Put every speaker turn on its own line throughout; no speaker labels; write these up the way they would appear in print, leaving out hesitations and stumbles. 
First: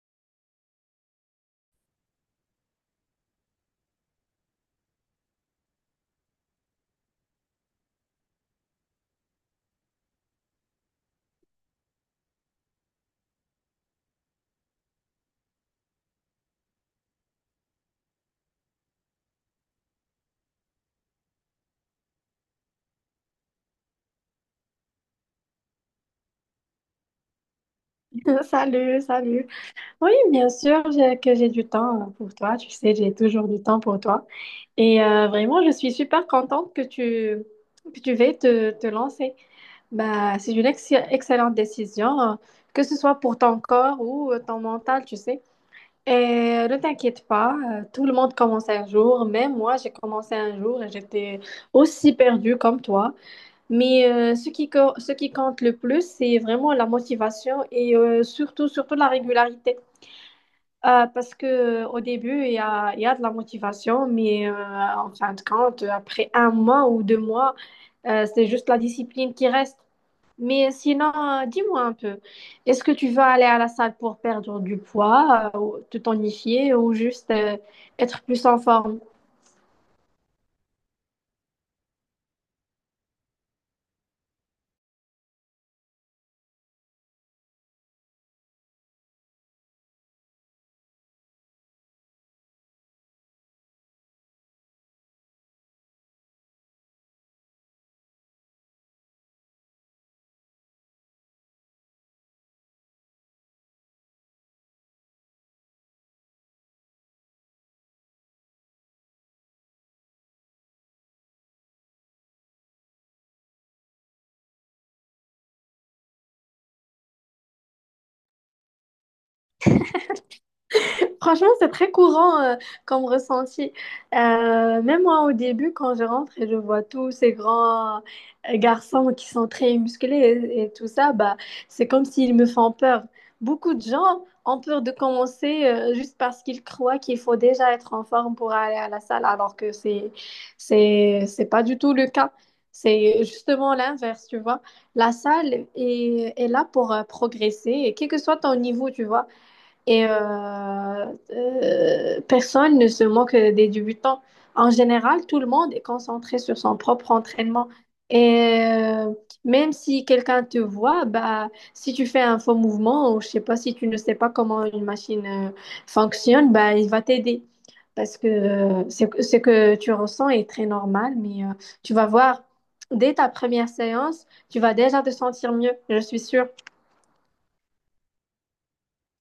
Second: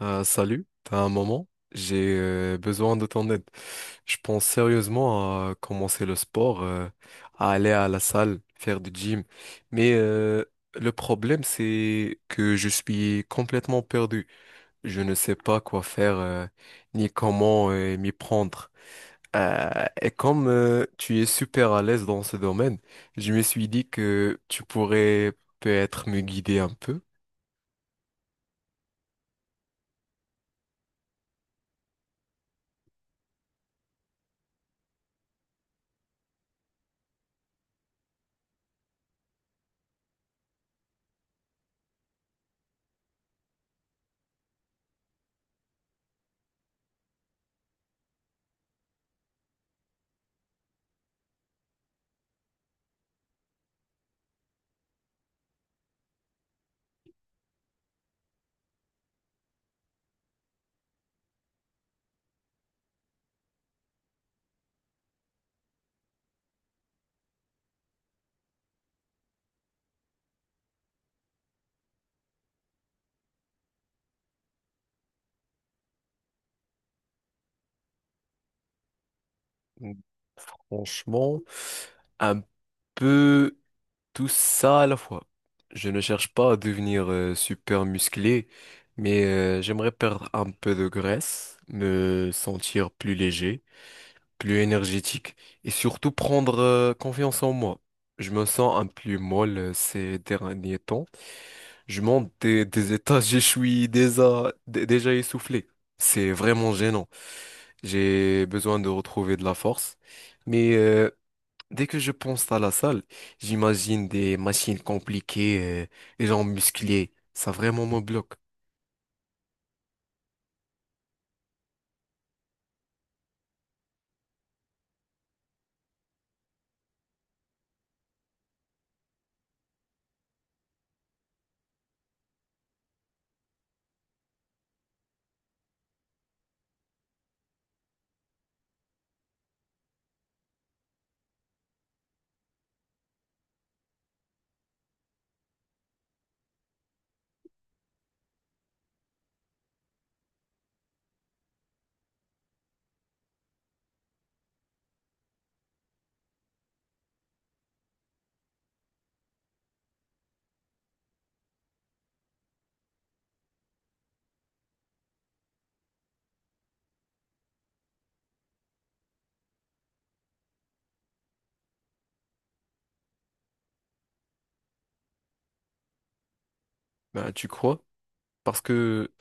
Salut, t'as un moment? J'ai besoin de ton aide. Je pense sérieusement à commencer le sport, à aller à la salle, faire du gym. Mais euh, le problème, c'est que je suis complètement perdu. Je ne sais pas quoi faire, ni comment m'y prendre. Et comme tu es super à l'aise dans ce domaine, je me suis dit que tu pourrais peut-être me guider un peu.
Salut, salut. Oui, bien sûr que j'ai du temps pour toi. Tu sais, j'ai toujours du temps pour toi. Et vraiment, je suis super contente que tu veuilles te lancer. Bah, c'est une excellente décision, que ce soit pour ton corps ou ton mental, tu sais. Et ne t'inquiète pas, tout le monde commence un jour. Même moi, j'ai commencé un jour et j'étais aussi perdue comme toi. Ce ce qui compte le plus, c'est vraiment la motivation et surtout, surtout la régularité. Parce que au début, il y a de la motivation, mais en fin de compte, après un mois ou deux mois, c'est juste la discipline qui reste. Mais sinon, dis-moi un peu, est-ce que tu vas aller à la salle pour perdre du poids, ou te tonifier ou juste être plus en forme?
Franchement, un peu. Tout ça à la fois. Je ne cherche pas à devenir super musclé, mais j'aimerais perdre un peu de graisse, me sentir plus léger, plus énergétique et surtout prendre confiance en moi. Je me sens un peu molle ces derniers temps. Je monte des étages, je suis déjà essoufflé. C'est vraiment gênant. J'ai besoin de retrouver de la force. Mais euh, Dès que je pense à la salle, j'imagine des machines compliquées, des gens musclés. Ça vraiment me bloque.
Franchement, c'est très courant comme ressenti. Même moi, au début, quand je rentre et je vois tous ces grands garçons qui sont très musclés et tout ça, bah, c'est comme s'ils me font peur. Beaucoup de gens ont peur de commencer juste parce qu'ils croient qu'il faut déjà être en forme pour aller à la salle, alors que c'est pas du tout le cas. C'est justement l'inverse, tu vois. La salle est là pour progresser, et quel que soit ton niveau, tu vois et personne ne se moque des débutants. En général, tout le monde est concentré sur son propre entraînement. Et même si quelqu'un te voit, bah, si tu fais un faux mouvement ou je sais pas, si tu ne sais pas comment une machine fonctionne, bah, il va t'aider. Parce que c'est que- ce que tu ressens est très normal, mais tu vas voir, dès ta première séance, tu vas déjà te sentir mieux, je suis sûre.
Ben, tu crois? Parce que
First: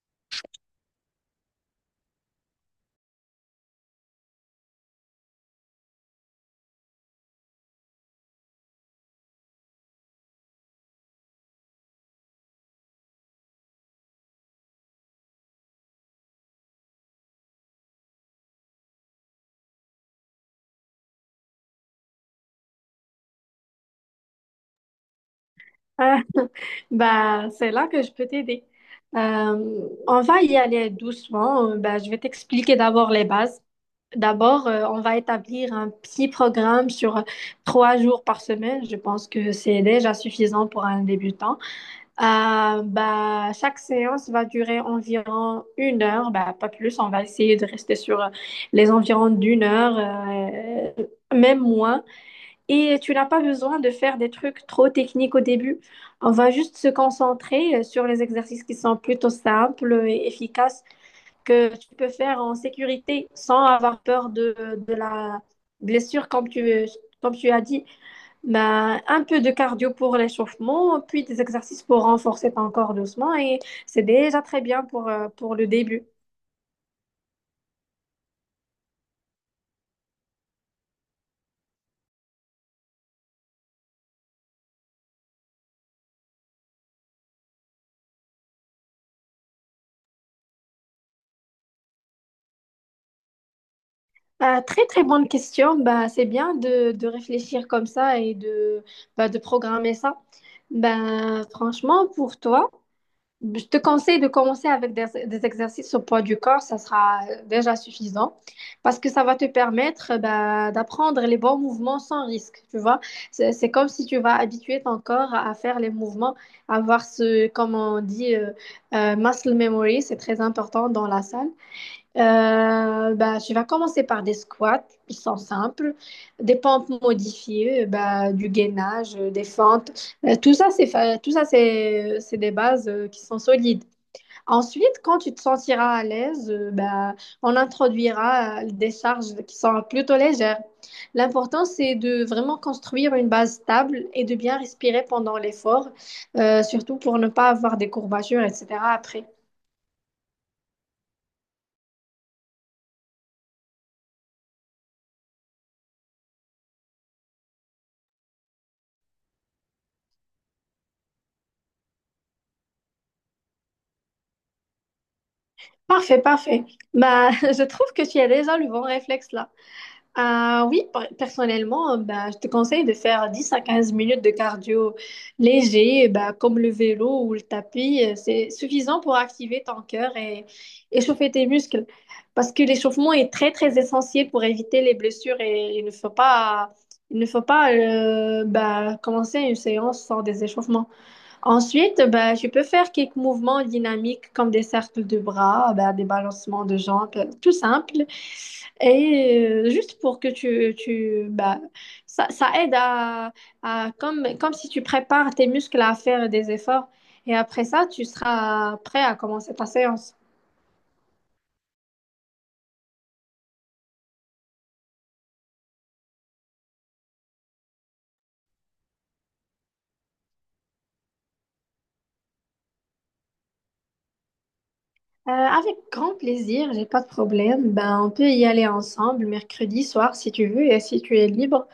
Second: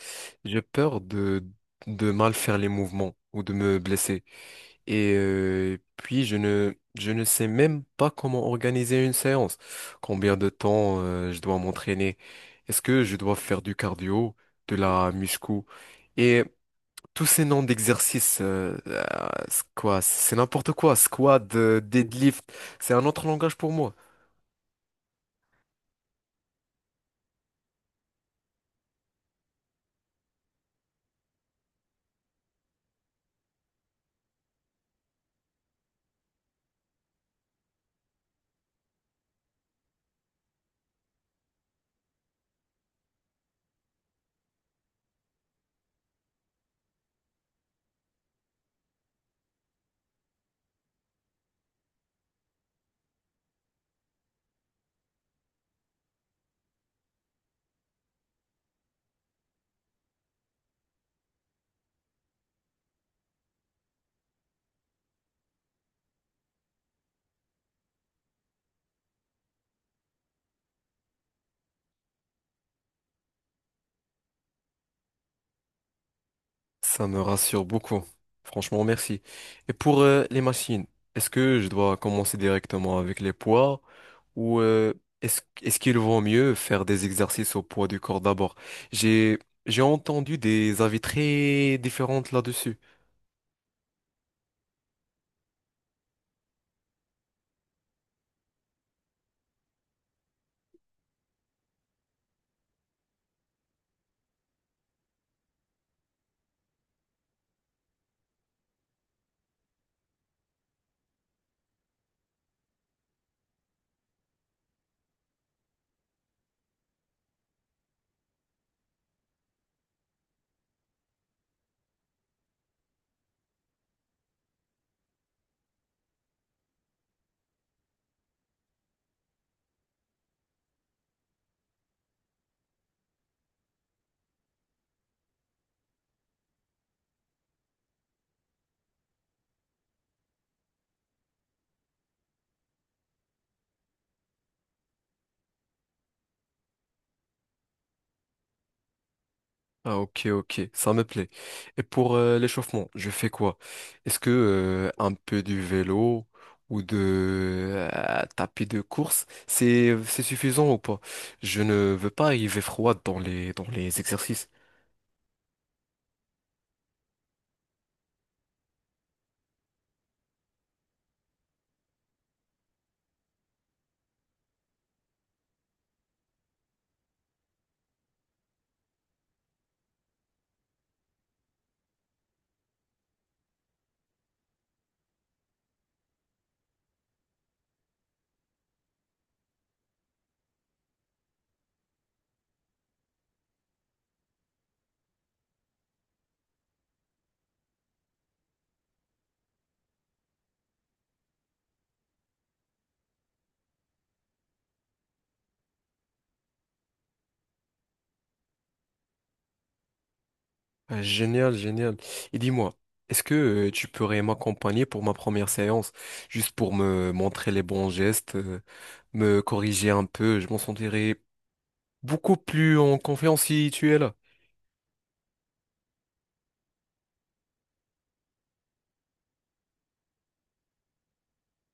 j'ai peur de mal faire les mouvements ou de me blesser. Et puis, je ne sais même pas comment organiser une séance. Combien de temps je dois m'entraîner? Est-ce que je dois faire du cardio, de la muscu? Et tous ces noms d'exercices, c'est quoi, c'est n'importe quoi. Squat, deadlift, c'est un autre langage pour moi.
Ah, bah, c'est là que je peux t'aider. On va y aller doucement. Je vais t'expliquer d'abord les bases. D'abord, on va établir un petit programme sur 3 jours par semaine. Je pense que c'est déjà suffisant pour un débutant. Chaque séance va durer environ 1 heure, bah, pas plus. On va essayer de rester sur les environs d'1 heure, même moins. Et tu n'as pas besoin de faire des trucs trop techniques au début. On va juste se concentrer sur les exercices qui sont plutôt simples et efficaces que tu peux faire en sécurité sans avoir peur de la blessure, comme tu as dit. Ben, un peu de cardio pour l'échauffement, puis des exercices pour renforcer ton corps doucement. Et c'est déjà très bien pour le début.
Ça me rassure beaucoup. Franchement, merci. Et pour les machines, est-ce que je dois commencer directement avec les poids ou est-ce qu'il vaut mieux faire des exercices au poids du corps d'abord? J'ai j'ai entendu des avis très différents là-dessus.
Ah, très très bonne question. Bah, c'est bien de réfléchir comme ça et de, bah, de programmer ça. Ben, franchement, pour toi, je te conseille de commencer avec des exercices au poids du corps. Ça sera déjà suffisant parce que ça va te permettre d'apprendre les bons mouvements sans risque. Tu vois, c'est comme si tu vas habituer ton corps à faire les mouvements, à avoir ce, comme on dit, muscle memory. C'est très important dans la salle. Je vais commencer par des squats, ils sont simples, des pompes modifiées, du gainage, des fentes. Tout ça, c'est des bases qui sont solides. Ensuite, quand tu te sentiras à l'aise, on introduira des charges qui sont plutôt légères. L'important, c'est de vraiment construire une base stable et de bien respirer pendant l'effort, surtout pour ne pas avoir des courbatures, etc. après.
Ah, ok, ok, ça me plaît. Et pour l'échauffement, je fais quoi? Est-ce que un peu du vélo ou de tapis de course, c'est suffisant ou pas? Je ne veux pas arriver froid dans les exercices.
Parfait, parfait. Bah, je trouve que tu as déjà le bon réflexe là. Ah oui, personnellement, je te conseille de faire 10 à 15 minutes de cardio léger, bah, comme le vélo ou le tapis. C'est suffisant pour activer ton cœur et échauffer tes muscles. Parce que l'échauffement est très, très essentiel pour éviter les blessures et il ne faut pas commencer une séance sans des échauffements. Ensuite, ben, je peux faire quelques mouvements dynamiques comme des cercles de bras, ben, des balancements de jambes, tout simple. Et juste pour que ça, ça aide à comme si tu prépares tes muscles à faire des efforts. Et après ça, tu seras prêt à commencer ta séance.
Ah, génial, génial. Et dis-moi, est-ce que tu pourrais m'accompagner pour ma première séance, juste pour me montrer les bons gestes, me corriger un peu, je m'en sentirais beaucoup plus en confiance si tu es là.
Avec grand plaisir, j'ai pas de problème. Ben, on peut y aller ensemble mercredi soir si tu veux et si tu es libre.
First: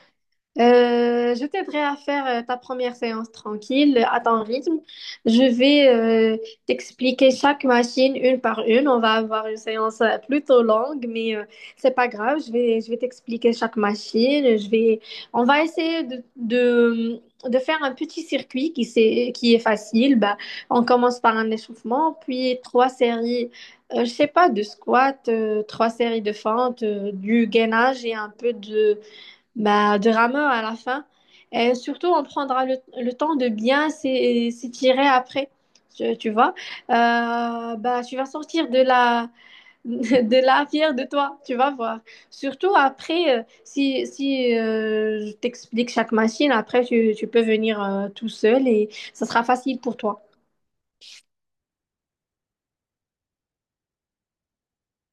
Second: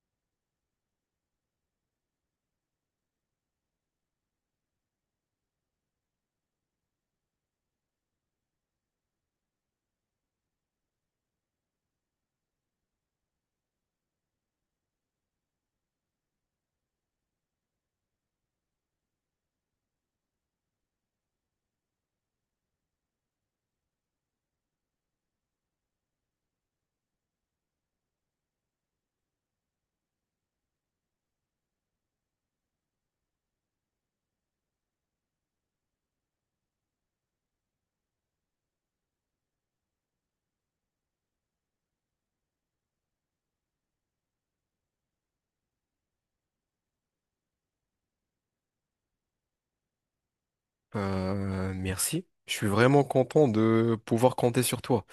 Je t'aiderai à faire ta première séance tranquille, à ton rythme. Je vais t'expliquer chaque machine une par une. On va avoir une séance plutôt longue, mais c'est pas grave. Je vais t'expliquer chaque machine. Je vais, on va essayer de faire un petit circuit qui est facile. Bah, on commence par un échauffement, puis trois séries. Je sais pas, de squat, trois séries de fentes, du gainage et un peu de, bah, de rameur à la fin. Et surtout, on prendra le temps de bien s'étirer après. Tu vois, tu vas sortir de la, de la fière de toi, tu vas voir. Surtout après, si je t'explique chaque machine, après, tu peux venir tout seul et ça sera facile pour toi.
Merci. Je suis vraiment content de pouvoir compter sur toi.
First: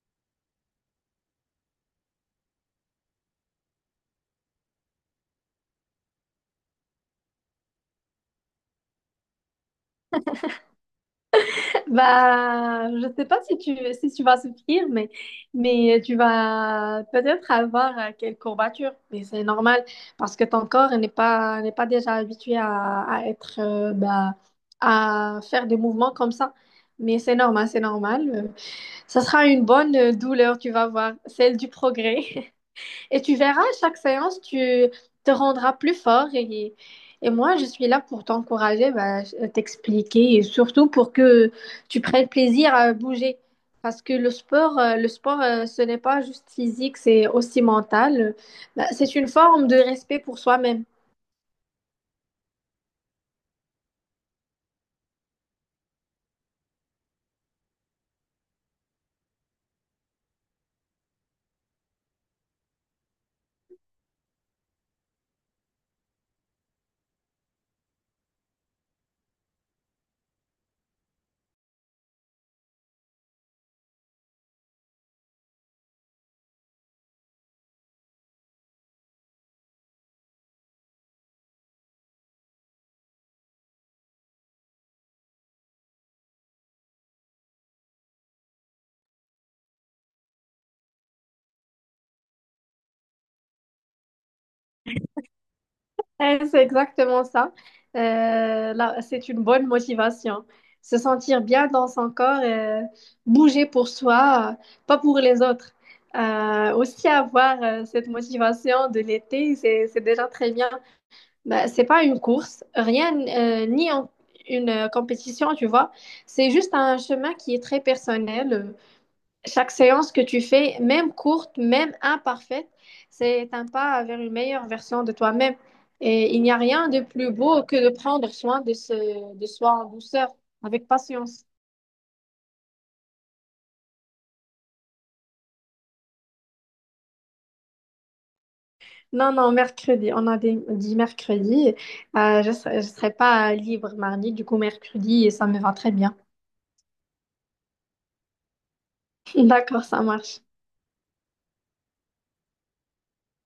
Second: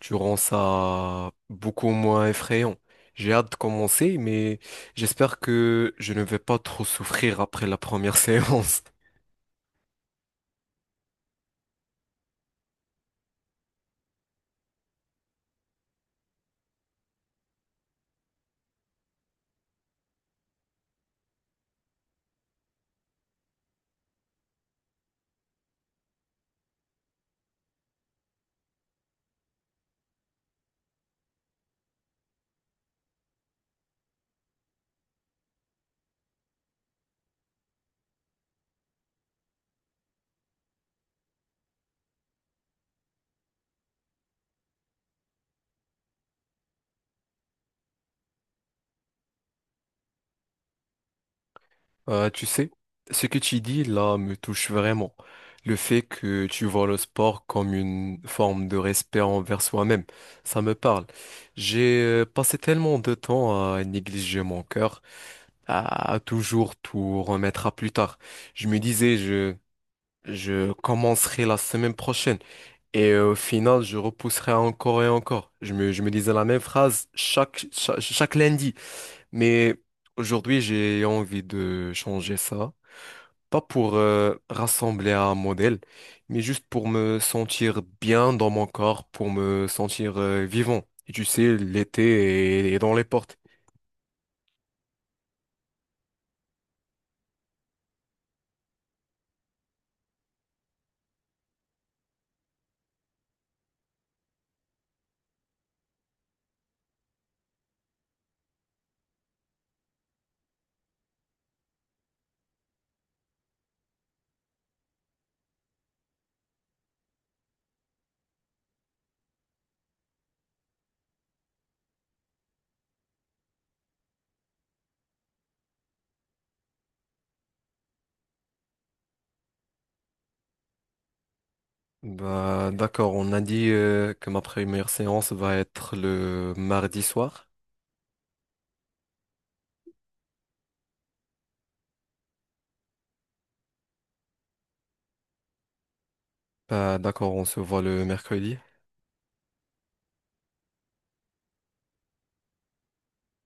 Tu rends ça beaucoup moins effrayant. J'ai hâte de commencer, mais j'espère que je ne vais pas trop souffrir après la première séance.
Bah, je sais pas si tu vas souffrir, mais tu vas peut-être avoir quelques courbatures. Mais c'est normal parce que ton corps n'est pas déjà habitué à être, à faire des mouvements comme ça. Mais c'est normal, c'est normal. Ça sera une bonne douleur, tu vas voir, celle du progrès. Et tu verras, à chaque séance, tu te rendras plus fort. Et moi, je suis là pour t'encourager, bah, t'expliquer et surtout pour que tu prennes plaisir à bouger. Parce que le sport, ce n'est pas juste physique, c'est aussi mental. Bah, c'est une forme de respect pour soi-même.
Tu sais, ce que tu dis là me touche vraiment. Le fait que tu vois le sport comme une forme de respect envers soi-même, ça me parle. J'ai passé tellement de temps à négliger mon cœur, à toujours tout remettre à plus tard. Je me disais, je commencerai la semaine prochaine. Et au final, je repousserai encore et encore. Je me disais la même phrase chaque lundi. Mais aujourd'hui, j'ai envie de changer ça. Pas pour rassembler un modèle, mais juste pour me sentir bien dans mon corps, pour me sentir vivant. Et tu sais, l'été est dans les portes.
Eh, c'est exactement ça. Là, c'est une bonne motivation. Se sentir bien dans son corps, bouger pour soi, pas pour les autres. Aussi avoir cette motivation de l'été, c'est déjà très bien. Bah, c'est pas une course, rien, ni en- une compétition, tu vois. C'est juste un chemin qui est très personnel. Chaque séance que tu fais, même courte, même imparfaite, c'est un pas vers une meilleure version de toi-même. Et il n'y a rien de plus beau que de prendre soin de soi en douceur, avec patience.
Bah, d'accord, on a dit que ma première séance va être le mardi soir.
Non, non, mercredi. Dit mercredi. Je serai pas libre mardi, du coup mercredi, et ça me va très bien.
Bah, d'accord, on se voit le mercredi.
D'accord, ça marche.